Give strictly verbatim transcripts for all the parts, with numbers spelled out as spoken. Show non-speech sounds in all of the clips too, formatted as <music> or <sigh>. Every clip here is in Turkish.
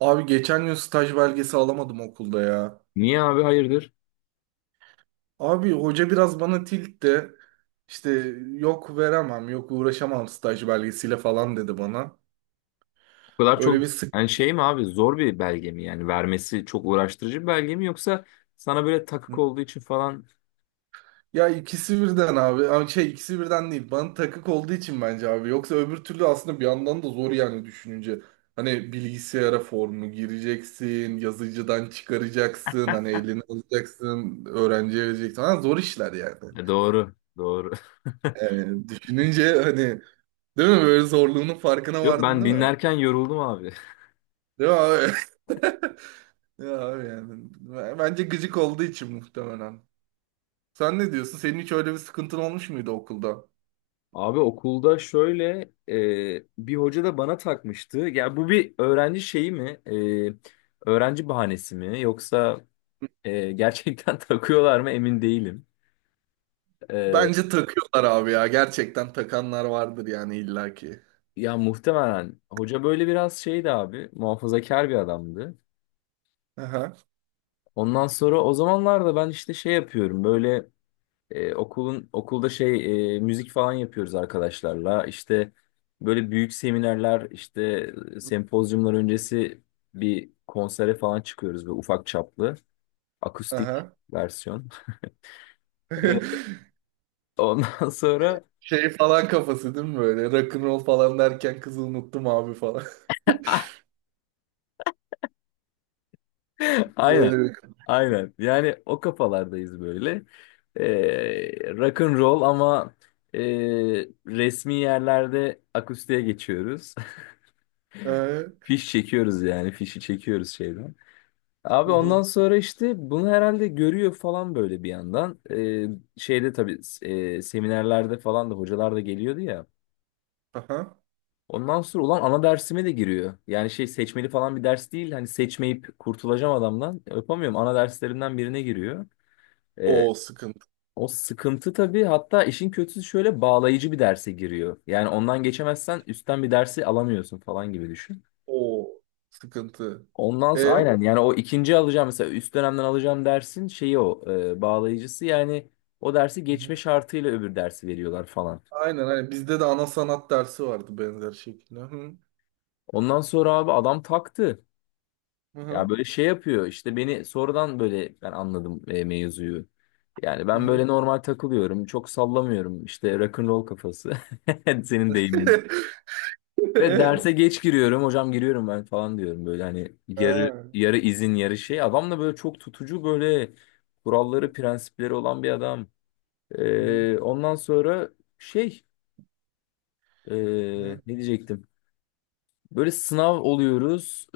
Abi geçen gün staj belgesi alamadım okulda ya. Niye abi, hayırdır? Abi hoca biraz bana tilt de işte yok veremem, yok uğraşamam staj belgesiyle falan dedi bana. O kadar çok? Öyle bir sık. Yani şey mi abi, zor bir belge mi, yani vermesi çok uğraştırıcı bir belge mi, yoksa sana böyle takık olduğu için falan? Ya ikisi birden abi. Ama şey ikisi birden değil. Bana takık olduğu için bence abi. Yoksa öbür türlü aslında bir yandan da zor yani düşününce. Hani bilgisayara formu gireceksin, yazıcıdan çıkaracaksın, hani elini alacaksın, öğrenciye vereceksin. Ha, zor işler yani. E, doğru doğru. Yani düşününce, hani, değil mi? Böyle zorluğunun <laughs> farkına Yok, vardın ben değil mi? dinlerken yoruldum abi. Değil mi abi? <laughs> Ya abi yani. b- Bence gıcık olduğu için muhtemelen. Sen ne diyorsun? Senin hiç öyle bir sıkıntın olmuş muydu okulda? Abi okulda şöyle, e, bir hoca da bana takmıştı. Ya bu bir öğrenci şeyi mi? E, öğrenci bahanesi mi? Yoksa e, gerçekten <laughs> takıyorlar mı emin değilim. E, Bence takıyorlar abi ya. Gerçekten takanlar vardır yani illaki. ya muhtemelen hoca böyle biraz şeydi abi, muhafazakar bir adamdı. Aha, Ondan sonra o zamanlarda ben işte şey yapıyorum, böyle e, okulun okulda şey, e, müzik falan yapıyoruz arkadaşlarla işte, böyle büyük seminerler işte, e, sempozyumlar öncesi bir konsere falan çıkıyoruz, böyle ufak çaplı akustik aha. versiyon. <laughs> Evet. <laughs> Ondan sonra Şey falan kafası değil mi böyle? Rock'n'roll falan derken kızı unuttum abi falan. <laughs> <laughs> aynen Öyle bir... aynen, yani o kafalardayız böyle, e, rock and roll, ama e, resmi yerlerde akustiğe geçiyoruz. Ee, Fiş çekiyoruz yani. Fişi çekiyoruz şeyden. Abi ondan uhu, sonra işte bunu herhalde görüyor falan, böyle bir yandan. Ee, şeyde tabii e, seminerlerde falan da hocalar da geliyordu ya. aha. Ondan sonra ulan ana dersime de giriyor. Yani şey, seçmeli falan bir ders değil. Hani seçmeyip kurtulacağım adamdan. Yapamıyorum. Ana derslerimden birine giriyor. Ee, O sıkıntı. o sıkıntı tabii. Hatta işin kötüsü şöyle, bağlayıcı bir derse giriyor. Yani ondan geçemezsen üstten bir dersi alamıyorsun falan gibi düşün. O sıkıntı. Ondan sonra E? aynen, yani o ikinci alacağım, mesela üst dönemden alacağım dersin şeyi o e, bağlayıcısı yani, o dersi geçme şartıyla öbür dersi veriyorlar falan. Aynen aynen. Bizde de ana sanat dersi vardı benzer şekilde. Hı hı. Ondan sonra abi adam taktı. Hı Ya hı. böyle şey yapıyor işte, beni sonradan böyle ben anladım e, mevzuyu. Yani ben böyle Hı. normal takılıyorum, çok sallamıyorum işte, rock'n'roll kafası, <laughs> senin deyimin. <laughs> Ve derse geç giriyorum hocam, giriyorum ben falan diyorum, böyle hani yarı Ha. yarı izin yarı şey, adam da böyle çok tutucu, böyle kuralları prensipleri olan bir adam. Hı hı. Ee, ondan sonra şey, ee, Hı. ne diyecektim? Böyle sınav oluyoruz.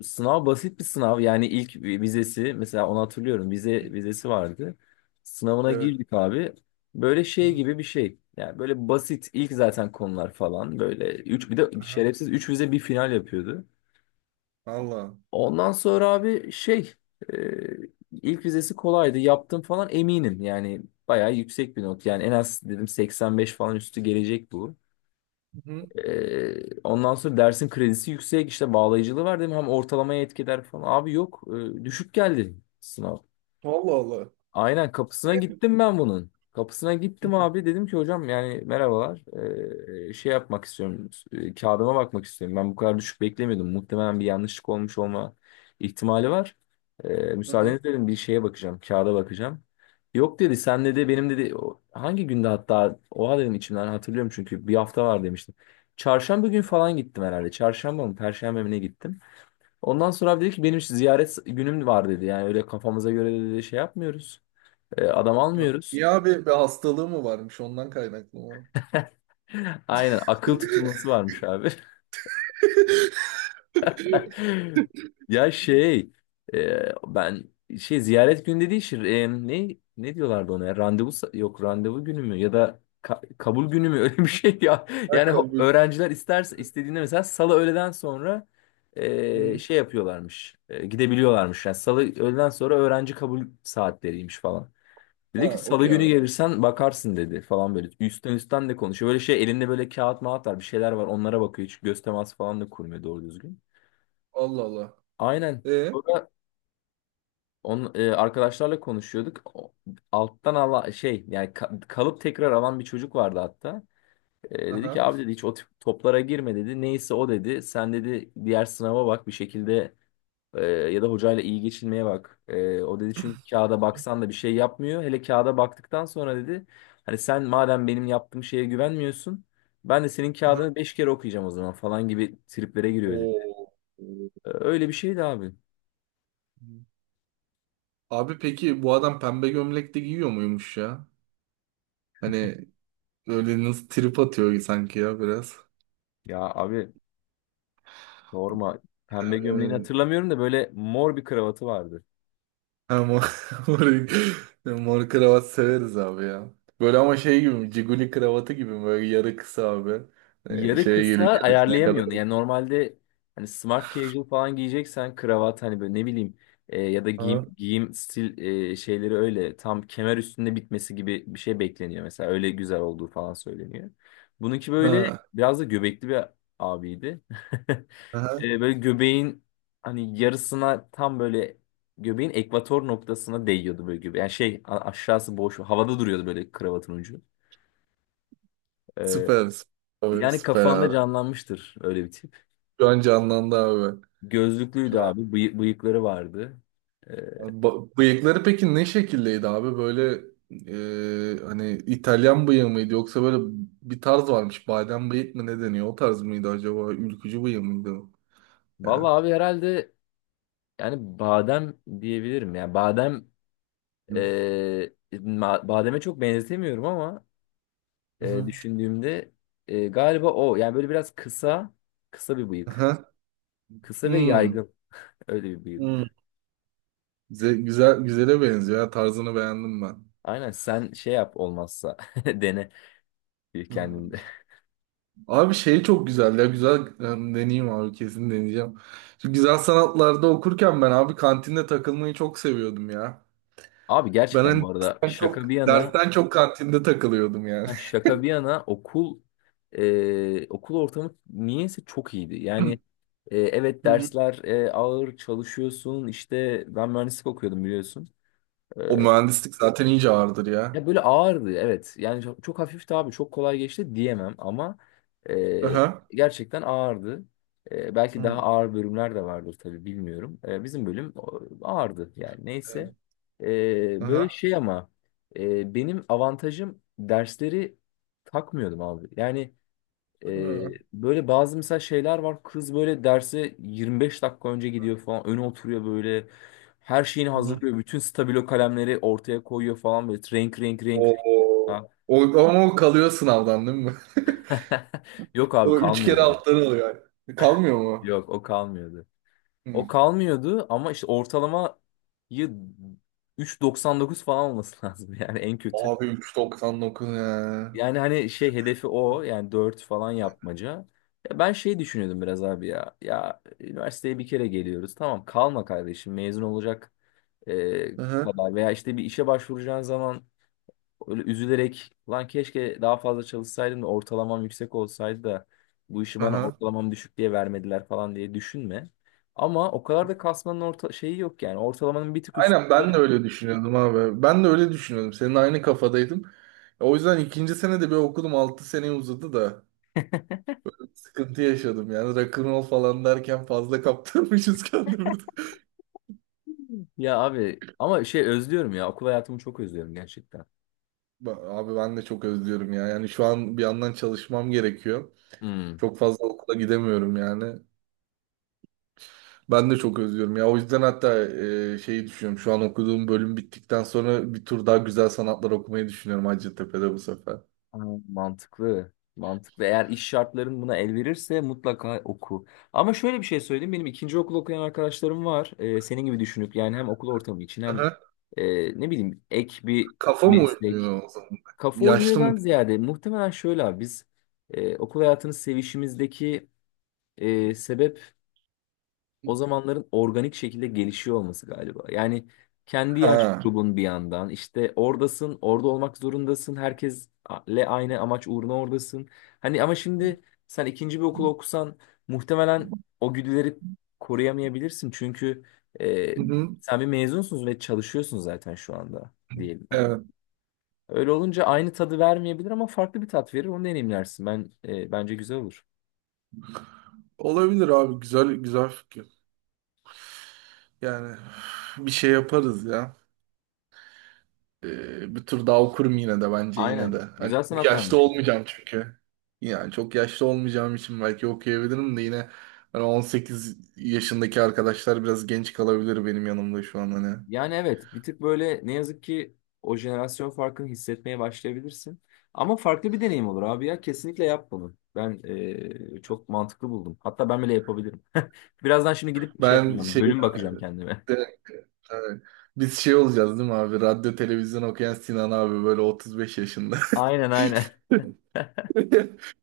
Ee, sınav basit bir sınav. Yani ilk vizesi, mesela onu hatırlıyorum. Vize vizesi vardı. Sınavına Evet. girdik abi. Böyle şey Hı. gibi bir şey. Yani böyle basit, ilk zaten konular falan. Böyle üç, bir de Aha. şerefsiz üç vize bir final yapıyordu. Allah. Ondan sonra abi şey, e, ilk vizesi kolaydı. Yaptım falan, eminim. Yani bayağı yüksek bir not. Yani en az dedim seksen beş falan üstü gelecek bu. Hı hı. Ee, ondan sonra dersin kredisi yüksek, işte bağlayıcılığı var değil mi? Hem ortalamaya etkiler falan. Abi yok, e, düşük geldi sınav. Allah Allah. Aynen, kapısına gittim ben bunun. Kapısına Hı gittim hı. abi, dedim ki hocam yani, merhabalar. Ee, şey yapmak istiyorum, e, kağıdıma bakmak istiyorum. Ben bu kadar düşük beklemiyordum. Muhtemelen bir yanlışlık olmuş olma ihtimali var. Ee, Hı hı. müsaadeniz dedim, bir şeye bakacağım, kağıda bakacağım. Yok dedi, sen dedi benim dedi o- hangi günde, hatta oha dedim içimden, hatırlıyorum çünkü bir hafta var demiştim. Çarşamba gün falan gittim herhalde. Çarşamba mı Perşembe mi ne, gittim. Ondan sonra abi dedi ki, benim ziyaret günüm var dedi. Yani öyle kafamıza göre dedi şey yapmıyoruz. E, adam Ya, almıyoruz. niye abi bir hastalığı mı varmış ondan kaynaklı mı? <laughs> Aynen, akıl tutulması varmış abi. <laughs> <laughs> Ya şey, e, ben şey, ziyaret günü dediği şey, e, ne ne diyorlardı ona ya? Randevu sa- yok, randevu günü mü, ya da ka- kabul günü mü, <laughs> öyle bir şey ya. Ha, Yani ho- kabul. öğrenciler isterse, istediğinde mesela salı öğleden sonra Hı e, hı. şey yapıyorlarmış, e, gidebiliyorlarmış. Yani salı öğleden sonra öğrenci kabul saatleriymiş falan. Ha, Dedi ki salı okey günü abi. gelirsen bakarsın dedi falan, böyle. Üstten üstten de konuşuyor. Böyle şey, elinde böyle kağıt mağat var, bir şeyler var, onlara bakıyor. Hiç göz teması falan da kurmuyor doğru düzgün. Allah Allah. Aynen. E? Sonra on, e, arkadaşlarla konuşuyorduk. O- Alttan ala şey, yani ka- kalıp tekrar alan bir çocuk vardı hatta. E, dedi ki Aha. abi dedi, hiç o tip toplara girme dedi. Neyse o dedi. Sen dedi diğer sınava bak bir şekilde, Ee, ya da hocayla iyi geçinmeye bak. Ee, o dedi, çünkü kağıda baksan da bir şey yapmıyor. Hele kağıda baktıktan sonra dedi, hani sen madem benim yaptığım şeye güvenmiyorsun, ben de senin Aha. kağıdını beş kere okuyacağım o zaman falan gibi triplere giriyor dedi. Oo. Ee, öyle bir şeydi abi. Abi peki bu adam pembe gömlek de giyiyor muymuş ya? Hani, öyle nasıl trip atıyor sanki ya biraz. Ya abi sorma, pembe gömleğini Ee, hatırlamıyorum da böyle mor bir kravatı vardı. ama mor, <laughs> mor mor kravat severiz abi ya. Böyle ama şey gibi mi? Ciguli kravatı gibi mi? Böyle yarı kısa abi. Ee, Yarı şeye kısa geliyor göğsüne kadar. ayarlayamıyorsun. Yani normalde, hani smart casual falan giyeceksen kravat, hani böyle ne bileyim, e, ya da giyim, Ha. giyim stil e, şeyleri öyle tam kemer üstünde bitmesi gibi bir şey bekleniyor mesela. Öyle güzel olduğu falan söyleniyor. Bununki böyle Ha. biraz da göbekli bir abiydi. <laughs> Aha. E, böyle göbeğin hani yarısına, tam böyle göbeğin ekvator noktasına değiyordu böyle gibi. Yani şey, a- aşağısı boş havada duruyordu böyle, kravatın ucu. E, Süper. Süper abi. yani Süper kafanda abi. canlanmıştır öyle bir tip. Şu an canlandı abi. Gözlüklüydü Şu an. abi. bıyı- bıyıkları vardı. Ee, Ba- bıyıkları peki ne şekildeydi abi? Böyle, e, hani İtalyan bıyığı mıydı, yoksa böyle bir tarz varmış. Badem bıyık mı, ne deniyor? O tarz mıydı acaba? Ülkücü bıyığı mıydı o? vallahi Ya. abi herhalde, yani badem diyebilirim. Yani badem, e, Hı ma- bademe çok benzetemiyorum ama e, hı. düşündüğümde, e, galiba o. Yani böyle biraz kısa, kısa bir bıyık. Aha. Kısa ve Hmm. yaygın. Öyle bir Hmm. bıyık. Güzel, güzel, güzele benziyor ya. Tarzını beğendim ben. Aynen, sen şey yap olmazsa, <laughs> dene Hı. kendinde. Abi şey çok güzel ya. Güzel, em, deneyeyim abi. Kesin deneyeceğim. Şu güzel sanatlarda okurken ben abi kantinde takılmayı çok seviyordum ya. Abi Ben gerçekten hani bu arada, dersten çok, şaka bir yana, dersten çok kantinde takılıyordum yani. ha, şaka bir yana okul, e, okul ortamı niyeyse çok iyiydi. Yani <laughs> e, evet, Hı hı. <clears throat> dersler e, ağır, çalışıyorsun. İşte ben mühendislik okuyordum, biliyorsun. O mühendislik zaten iyice ağırdır ya. Ya böyle ağırdı, evet. Yani çok, çok hafifti abi, çok kolay geçti diyemem ama e, Aha. gerçekten ağırdı. E, belki daha Hı. ağır bölümler de vardır tabii, bilmiyorum. E, bizim bölüm o- ağırdı yani, neyse. E, böyle Aha. şey ama, e, benim avantajım, dersleri takmıyordum abi. Yani ee, Hı. böyle bazı mesela şeyler var. Kız böyle derse yirmi beş dakika önce gidiyor falan. Öne oturuyor böyle. Her şeyini Hı. hazırlıyor. Bütün stabilo kalemleri ortaya koyuyor falan, böyle. Renk renk renk. Renk. O, o, Ha. o- ama o kalıyor sınavdan değil mi? <laughs> <laughs> Yok abi, O üç kalmıyor kere benim. alttan alıyor yani. Kalmıyor mu? Yok, o kalmıyordu. O Hı. kalmıyordu ama işte ortalamayı üç virgül doksan dokuz falan olması <laughs> lazım, yani en kötü. Abi üç doksan dokuz ya. Yani hani şey, hedefi o yani, dört falan yapmaca. Ya ben şey düşünüyordum biraz abi ya. Ya üniversiteye bir kere geliyoruz. Tamam, kalma kardeşim mezun olacak e, Aha, kadar veya işte bir işe başvuracağın zaman, öyle üzülerek, lan keşke daha fazla çalışsaydım da ortalamam yüksek olsaydı da bu işi bana aha. ortalamam düşük diye vermediler falan diye düşünme. Ama o kadar da kasmanın orta şeyi yok yani. Ortalamanın bir tık üstü. Aynen, ben de öyle düşünüyordum abi. Ben de öyle düşünüyordum. Senin aynı kafadaydım. O yüzden ikinci sene de bir okudum. Altı seneye uzadı da. Sıkıntı yaşadım yani. Rock'n'roll falan derken fazla kaptırmışız <laughs> kendimizi. Ya abi ama şey özlüyorum ya, okul hayatımı çok özlüyorum gerçekten. Ba- Abi ben de çok özlüyorum ya. Yani şu an bir yandan çalışmam gerekiyor. Hmm. Çok fazla okula gidemiyorum yani. Ben de çok özlüyorum ya. O yüzden hatta e, şeyi düşünüyorum. Şu an okuduğum bölüm bittikten sonra bir tur daha güzel sanatlar okumayı düşünüyorum, Hacettepe'de bu sefer. Ha, mantıklı. Mantıklı. Eğer iş şartların buna el verirse mutlaka oku. Ama şöyle bir şey söyleyeyim. Benim ikinci okul okuyan arkadaşlarım var. Ee, senin gibi düşünüp yani, hem okul ortamı için hem Aha. e, ne bileyim, ek bir Kafa mı meslek. uymuyor o zaman? Kafa Yaşlı mı? uymuyordan ziyade muhtemelen şöyle abi, biz e, okul hayatının sevişimizdeki e, sebep, o zamanların organik şekilde gelişiyor olması galiba. Yani kendi yaş Ha. grubun, bir yandan işte oradasın, orada olmak zorundasın. Herkesle aynı amaç uğruna oradasın. Hani ama şimdi sen ikinci bir okul okusan, muhtemelen o güdüleri koruyamayabilirsin. Çünkü e, Hı hı. sen bir mezunsun ve çalışıyorsun zaten şu anda, diyelim. Hani Evet. öyle olunca aynı tadı vermeyebilir ama farklı bir tat verir. Onu deneyimlersin. Ben e, bence güzel olur. Olabilir abi. Güzel, güzel fikir. Yani bir şey yaparız ya. Ee, bir tur daha okurum yine de, bence yine de. Aynen. Hani Güzel çok yaşlı sanatlandı. olmayacağım çünkü. Yani çok yaşlı olmayacağım için belki okuyabilirim de yine, hani on sekiz yaşındaki arkadaşlar biraz genç kalabilir benim yanımda şu an hani. Yani evet, bir tık böyle ne yazık ki o jenerasyon farkını hissetmeye başlayabilirsin. Ama farklı bir deneyim olur abi ya, kesinlikle yap bunu. Ben eee, çok mantıklı buldum. Hatta ben bile yapabilirim. <laughs> Birazdan şimdi gidip şey Ben yapacağım, şey bölüm bakacağım kendime. de- evet. Biz şey olacağız değil mi abi? Radyo televizyon okuyan Sinan abi böyle otuz beş yaşında. <laughs> Aynen aynen. <laughs>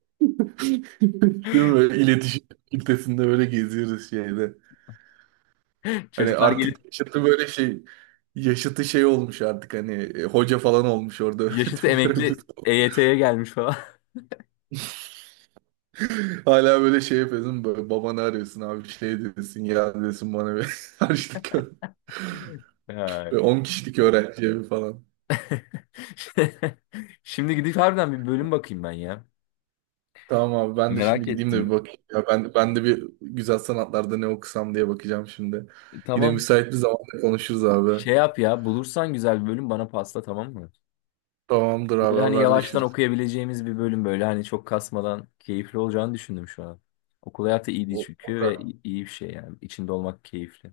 Değil mi? İletişim kitlesinde böyle geziyoruz şeyde. <laughs> Hani Çocuklar gelip artık yaşıtı böyle şey, yaşıtı şey olmuş artık, hani e, hoca falan olmuş orada, <laughs> yaşıtı öğretim görevlisi. emekli E Y T'ye gelmiş falan. <laughs> Hala böyle şey yapıyorsun, böyle babanı arıyorsun abi, şey diyorsun ya, diyorsun bana bir <laughs> harçlık gö- Ya. böyle on kişilik öğrenci evi falan. <laughs> Şimdi gidip harbiden bir bölüm bakayım ben ya. Tamam abi, ben de Merak şimdi gideyim de bir ettim. bakayım. Ya ben, ben de bir güzel sanatlarda ne okusam diye bakacağım şimdi. Yine Tamam. müsait bir zamanda konuşuruz abi. Şey yap, ya bulursan güzel bir bölüm bana pasla, tamam mı? Tamamdır abi, Böyle hani yavaştan haberleşiriz. okuyabileceğimiz bir bölüm, böyle hani çok kasmadan, keyifli olacağını düşündüm şu an. Okul hayatı iyiydi O- çünkü, akar. ve i- iyi bir şey yani. İçinde olmak keyifli.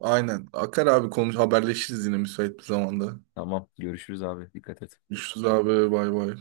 Aynen. Akar abi, konuş haberleşiriz yine müsait bir zamanda. Tamam, görüşürüz abi, dikkat et. Görüşürüz abi, bay bay.